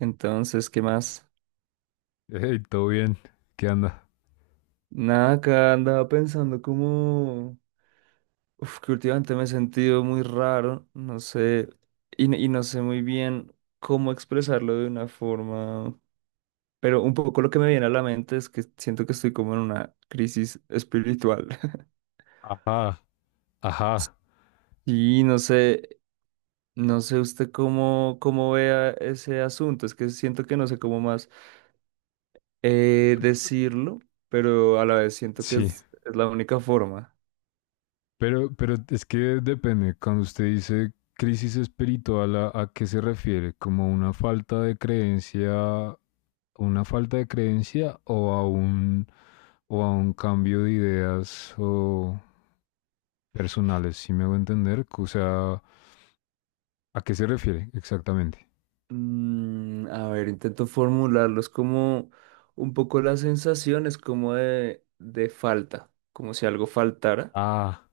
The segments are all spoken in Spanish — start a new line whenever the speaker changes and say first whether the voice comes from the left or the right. right: Entonces, ¿qué más?
left: Hey, todo bien. ¿Qué anda?
right: Nada, acá andaba pensando como... que últimamente me he sentido muy raro, no sé, y no sé muy bien cómo expresarlo de una forma, pero un poco lo que me viene a la mente es que siento que estoy como en una crisis espiritual.
left: Ajá, ajá,
right: Y no sé, no sé usted cómo, cómo vea ese asunto, es que siento que no sé cómo más decirlo, pero a la vez siento que
left: sí.
right: es la única forma.
left: Pero es que depende. Cuando usted dice crisis espiritual, ¿a qué se refiere? ¿Como una falta de creencia, una falta de creencia o a un cambio de ideas o personales? ¿Sí me hago entender? O sea, ¿a qué se refiere exactamente?
right: A ver, intento formularlos como un poco las sensaciones como de falta, como si algo faltara,
left: Ah,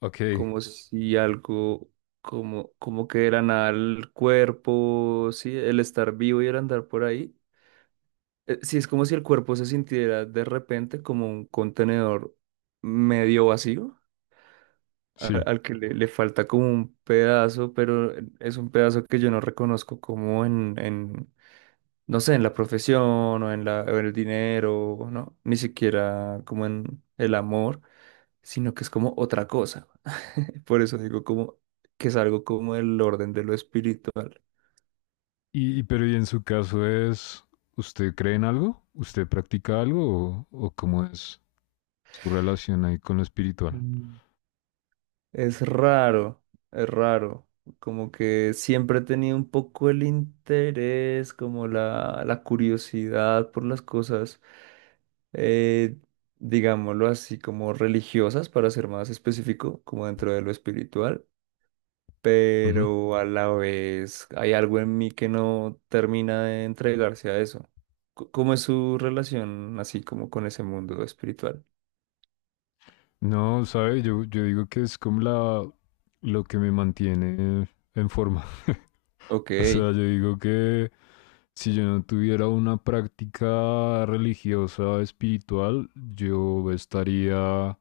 left: ok,
right: como si algo, como, como que de la nada el cuerpo, sí, el estar vivo y el andar por ahí. Sí, es como si el cuerpo se sintiera de repente como un contenedor medio vacío, a-
left: sí.
right: al que le falta como un pedazo, pero es un pedazo que yo no reconozco como en no sé, en la profesión o en la, o en el dinero, ¿no? Ni siquiera como en el amor, sino que es como otra cosa. Por eso digo como que es algo como el orden de lo espiritual.
left: Y en su caso es, ¿usted cree en algo? ¿Usted practica algo? O cómo es su relación ahí con lo espiritual?
right: Mm. Es raro, es raro. Como que siempre he tenido un poco el interés, como la curiosidad por las cosas, eh, digámoslo así, como religiosas, para ser más específico, como dentro de lo espiritual,
left: Ujú.
right: pero a la vez hay algo en mí que no termina de entregarse a eso. ¿Cómo es su relación así como con ese mundo espiritual?
left: No, sabe, yo digo que es como la, lo que me mantiene en forma.
right: Ok,
left: O sea, yo digo que si yo no tuviera una práctica religiosa, espiritual, yo estaría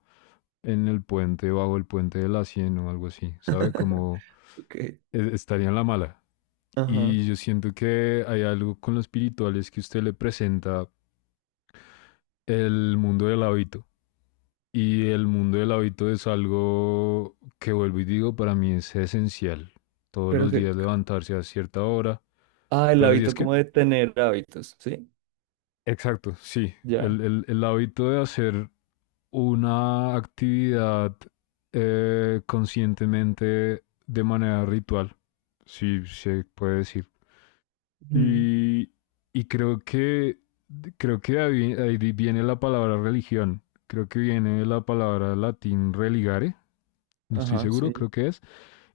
left: en el puente, bajo el puente de la 100 o algo así, ¿sabe? Como
right: ok,
left: e- estaría en la mala.
right: ajá,
left: Y yo siento que hay algo con los espirituales que usted le presenta el mundo del hábito. Y el mundo del hábito es algo que vuelvo y digo, para mí es esencial. Todos
right: pero
left: los
right: que,
left: días levantarse a cierta hora.
right: ah, el
left: ¿Todos los días
right: hábito
left: qué?
right: como de tener hábitos, ¿sí?
left: Exacto, sí. El,
right: Ya,
left: el- el hábito de hacer una actividad conscientemente de manera ritual, si se puede decir.
right: mm,
left: Y, y creo que ahí viene la palabra religión. Creo que viene de la palabra latín religare, no estoy
right: ajá,
left: seguro,
right: sí.
left: creo que es.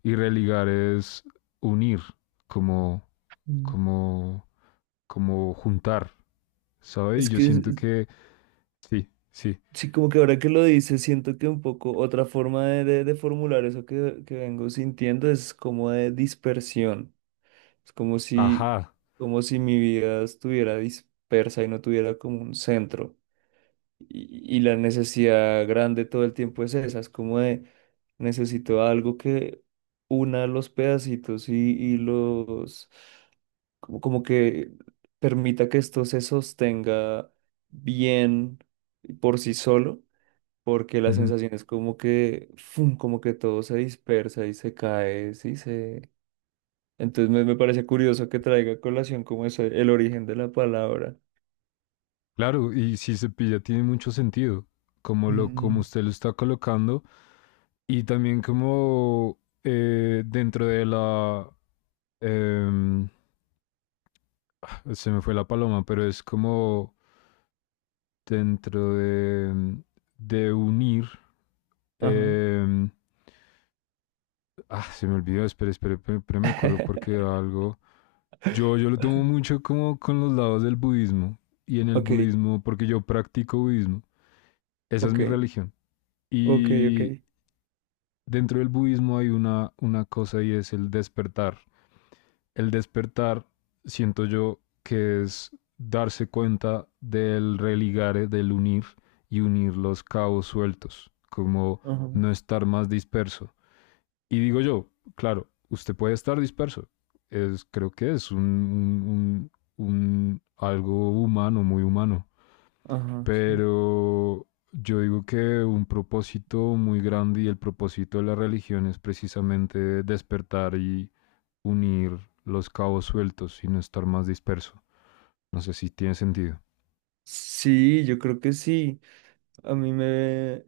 left: Y religar es unir, como,
right: Mm.
left: como, como juntar, ¿sabes? Y
right: Es
left: yo
right: que,
left: siento
right: es-
left: que sí, sí.
right: sí, como que ahora que lo dices, siento que un poco otra forma de formular eso que vengo sintiendo es como de dispersión. Es
left: Ajá.
right: como si mi vida estuviera dispersa y no tuviera como un centro. Y la necesidad grande todo el tiempo es esa, es como de necesito algo que una los pedacitos y los, como, como que permita que esto se sostenga bien por sí solo, porque la
left: Ujú.
right: sensación es como que, fum, como que todo se dispersa y se cae, sí, entonces me parece curioso que traiga a colación como eso, el origen de la palabra.
left: Claro, y si se pilla tiene mucho sentido, como lo, como
right: Mm.
left: usted lo está colocando, y también como dentro de la em, se me fue la paloma, pero es como dentro de unir.
right: Ajá.
left: em, ah, se me olvidó, espera, espera, espera, espera, me acuerdo porque era algo. Yo lo tomo mucho como con los lados del budismo y en el
right: Ok,
left: budismo, porque yo practico budismo. Esa es
right: ok,
left: mi religión.
right: ok, ok.
left: Y dentro del budismo hay una cosa y es el despertar. El despertar, siento yo, que es darse cuenta del religare, del unir y unir los cabos sueltos, como
right: Ajá,
left: no estar más disperso. Y digo yo, claro, usted puede estar disperso. Es, creo que es un algo humano, muy humano.
right: ajá, sí.
left: Pero yo digo que un propósito muy grande y el propósito de la religión es precisamente despertar y unir los cabos sueltos y no estar más disperso. No sé si tiene sentido.
right: Sí, yo creo que sí. A mí me,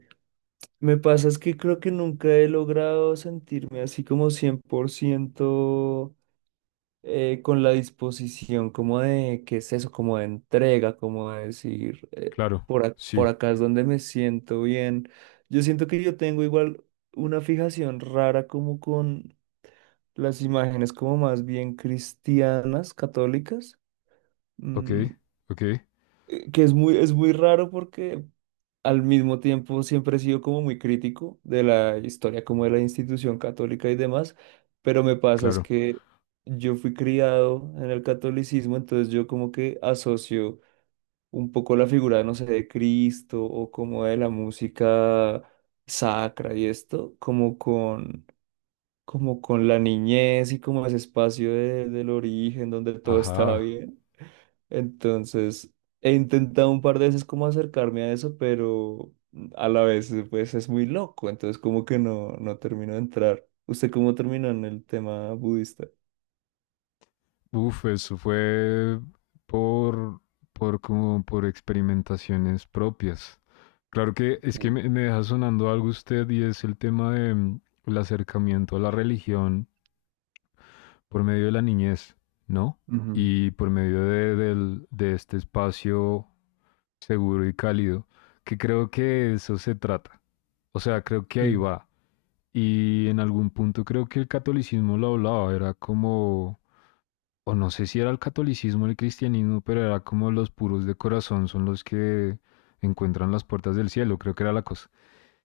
right: me pasa es que creo que nunca he logrado sentirme así como 100%. Con la disposición como de, ¿qué es eso? Como de entrega, como de decir,
left: Claro,
right: por
left: sí.
right: acá es donde me siento bien. Yo siento que yo tengo igual una fijación rara como con las imágenes como más bien cristianas, católicas.
left: Ok,
right: Mm,
left: ok,
right: que es muy raro porque al mismo tiempo siempre he sido como muy crítico de la historia, como de la institución católica y demás, pero me pasa es
left: claro.
right: que yo fui criado en el catolicismo, entonces yo como que asocio un poco la figura, no sé, de Cristo o como de la música sacra y esto, como con la niñez y como ese espacio del origen donde todo estaba
left: Ajá.
right: bien. Entonces, he intentado un par de veces como acercarme a eso, pero a la vez pues es muy loco, entonces como que no, no termino de entrar. ¿Usted cómo terminó en el tema budista?
left: Uf, eso fue por, por como por experimentaciones propias. Claro que es que
right: Okay.
left: me deja sonando algo usted y es el tema de el acercamiento a la religión por medio de la niñez, ¿no?
right: Ujú,
left: Y por medio de, del- de este espacio seguro y cálido, que creo que eso se trata. O sea, creo que ahí
right: sí,
left: va. Y en algún punto creo que el catolicismo lo hablaba, era como, o no sé si era el catolicismo o el cristianismo, pero era como los puros de corazón son los que encuentran las puertas del cielo, creo que era la cosa.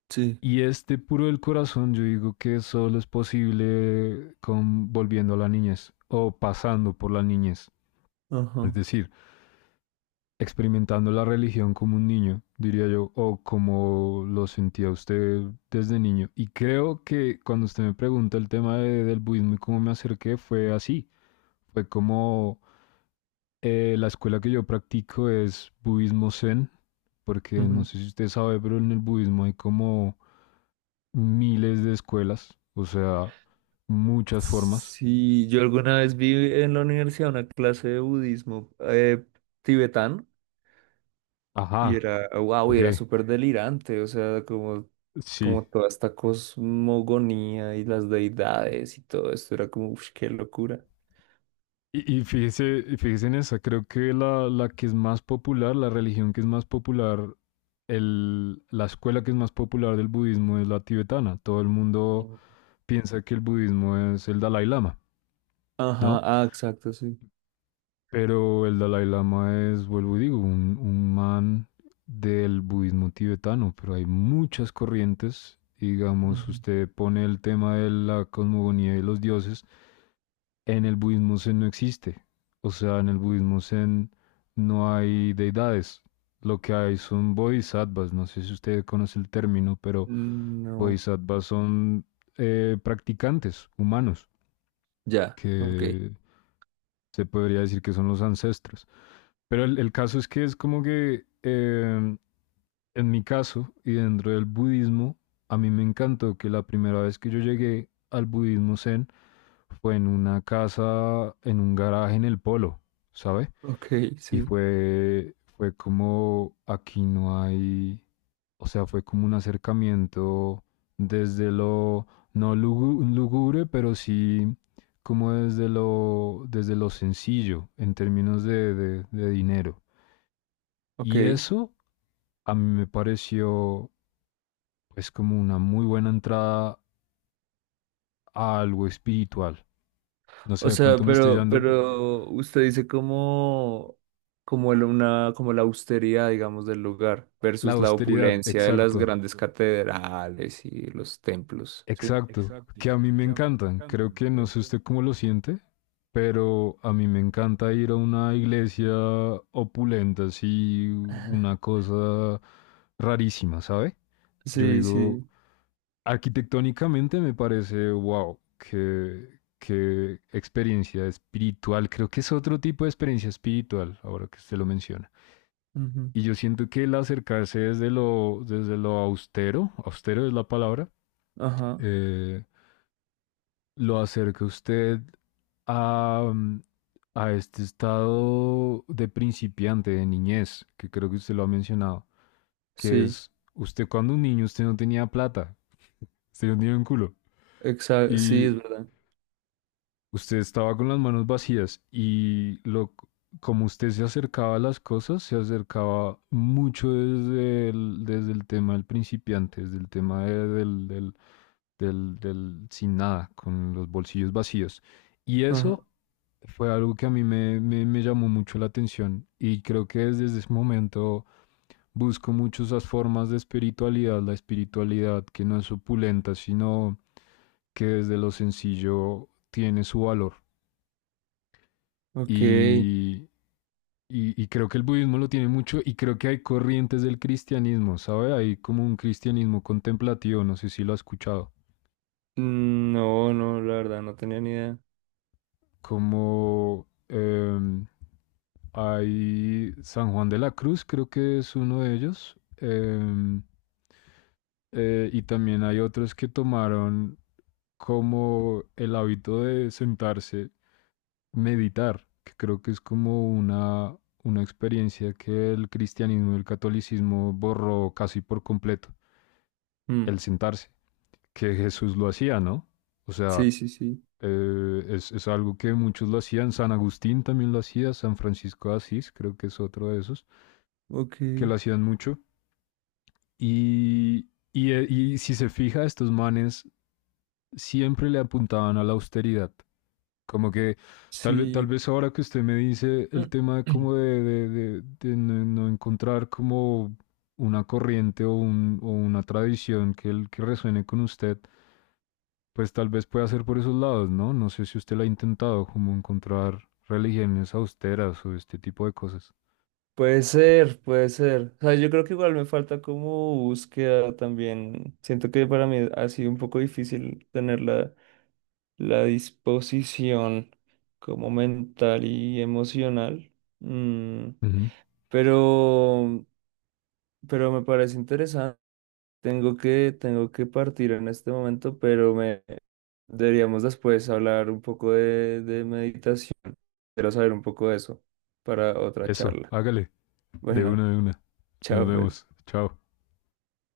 right: sí,
left: Y este puro del corazón, yo digo que solo es posible con volviendo a la niñez o pasando por la niñez. Es
right: ajá.
left: decir, experimentando la religión como un niño, diría yo, o como lo sentía usted desde niño. Y creo que cuando usted me pregunta el tema de- del budismo y cómo me acerqué, fue así. Fue como la escuela que yo practico es budismo zen, porque no
right: Ujú.
left: sé si usted sabe, pero en el budismo hay como miles de escuelas, o sea, muchas formas.
right: Sí, yo alguna vez vi en la universidad una clase de budismo tibetano. Y
left: Ajá,
right: era, wow,
left: ok,
right: era súper delirante, o sea, como,
left: sí.
right: como toda esta cosmogonía y las deidades y todo esto, era como, uff, qué locura.
left: Y fíjese, y fíjese en esa, creo que la que es más popular, la religión que es más popular, el, la escuela que es más popular del budismo es la tibetana. Todo el mundo
right: Mm.
left: piensa que el budismo es el Dalai Lama,
right: Ajá,
left: ¿no?
right: ah, exacto, sí.
left: Pero el Dalai Lama es, vuelvo y digo, un man del budismo tibetano, pero hay muchas corrientes. Digamos,
right: Ujú.
left: usted pone el tema de la cosmogonía y los dioses, en el budismo zen no existe. O sea, en el budismo zen no hay deidades. Lo que hay son bodhisattvas. No sé si usted conoce el término, pero
right: No,
left: bodhisattvas son practicantes humanos,
right: ya, ok,
left: que se podría decir que son los ancestros. Pero el caso es que es como que en mi caso y dentro del budismo, a mí me encantó que la primera vez que yo llegué al budismo zen fue en una casa, en un garaje en el polo, ¿sabe?
right: ok,
left: Y
right: sí,
left: fue, fue como aquí no hay, o sea, fue como un acercamiento desde lo no lugu- lúgubre, pero sí como desde lo sencillo en términos de dinero.
right: ok.
left: Y eso a mí me pareció pues como una muy buena entrada a algo espiritual. No sé,
right: O
left: de
right: sea,
left: pronto me estoy yendo
right: pero usted dice como, como la austeridad, digamos, del lugar
left: la
right: versus la
left: austeridad,
right: opulencia de las
left: exacto,
right: grandes catedrales y los templos, ¿sí?
left: exacto, que a mí me encantan. Creo que no sé usted cómo lo siente, pero a mí me encanta ir a una iglesia opulenta, así una cosa rarísima, ¿sabe? Yo
right: Sí,
left: digo,
right: sí.
left: arquitectónicamente me parece, wow, qué, qué experiencia espiritual. Creo que es otro tipo de experiencia espiritual, ahora que usted lo menciona. Y yo siento que el acercarse desde lo austero, austero es la palabra,
right: Ajá,
left: eh, lo acerca usted a, a este estado de principiante, de niñez, que creo que usted lo ha mencionado, que
right: sí,
left: es usted cuando un niño, usted no tenía plata, usted no tenía un culo.
right: exacto, sí,
left: Y
right: es verdad.
left: usted estaba con las manos vacías y lo, como usted se acercaba a las cosas, se acercaba mucho desde el tema del principiante, desde el tema de- del, del, del, del sin nada, con los bolsillos vacíos. Y
right: Ajá,
left: eso fue algo que a mí me, me, me llamó mucho la atención y creo que desde ese momento busco mucho esas formas de espiritualidad, la espiritualidad que no es opulenta, sino que desde lo sencillo tiene su valor.
right: ok.
left: Y, y creo que el budismo lo tiene mucho y creo que hay corrientes del cristianismo, ¿sabe? Hay como un cristianismo contemplativo, no sé si lo ha escuchado.
right: Mm, no, no, la verdad, no tenía ni idea.
left: Como hay San Juan de la Cruz, creo que es uno de ellos, y también hay otros que tomaron como el hábito de sentarse, meditar, que creo que es como una experiencia que el cristianismo y el catolicismo borró casi por completo,
right: Mm,
left: el sentarse, que Jesús lo hacía, ¿no? O sea,
right: sí, sí, sí.
left: es algo que muchos lo hacían, San Agustín también lo hacía, San Francisco de Asís creo que es otro de esos,
right: Ok,
left: que lo hacían mucho. Y si se fija, estos manes siempre le apuntaban a la austeridad. Como que tal, ve- tal
right: sí.
left: vez ahora que usted me dice el
right: Mm.
left: tema de como de no, no encontrar como una corriente o, un- o una tradición que, el- que resuene con usted, pues tal vez pueda ser por esos lados, ¿no? No sé si usted lo ha intentado, como encontrar religiones austeras o este tipo de cosas.
right: Puede ser, puede ser. O sea, yo creo que igual me falta como búsqueda también. Siento que para mí ha sido un poco difícil tener la, la disposición como mental y emocional. Mm,
left: Ujú.
right: pero, pero me parece interesante. Tengo que partir en este momento, pero me deberíamos después hablar un poco de meditación. Quiero saber un poco de eso para otra
left: Eso,
right: charla.
left: hágale, de
right: Bueno,
left: una de una. Nos
right: chao pues.
left: vemos, chao.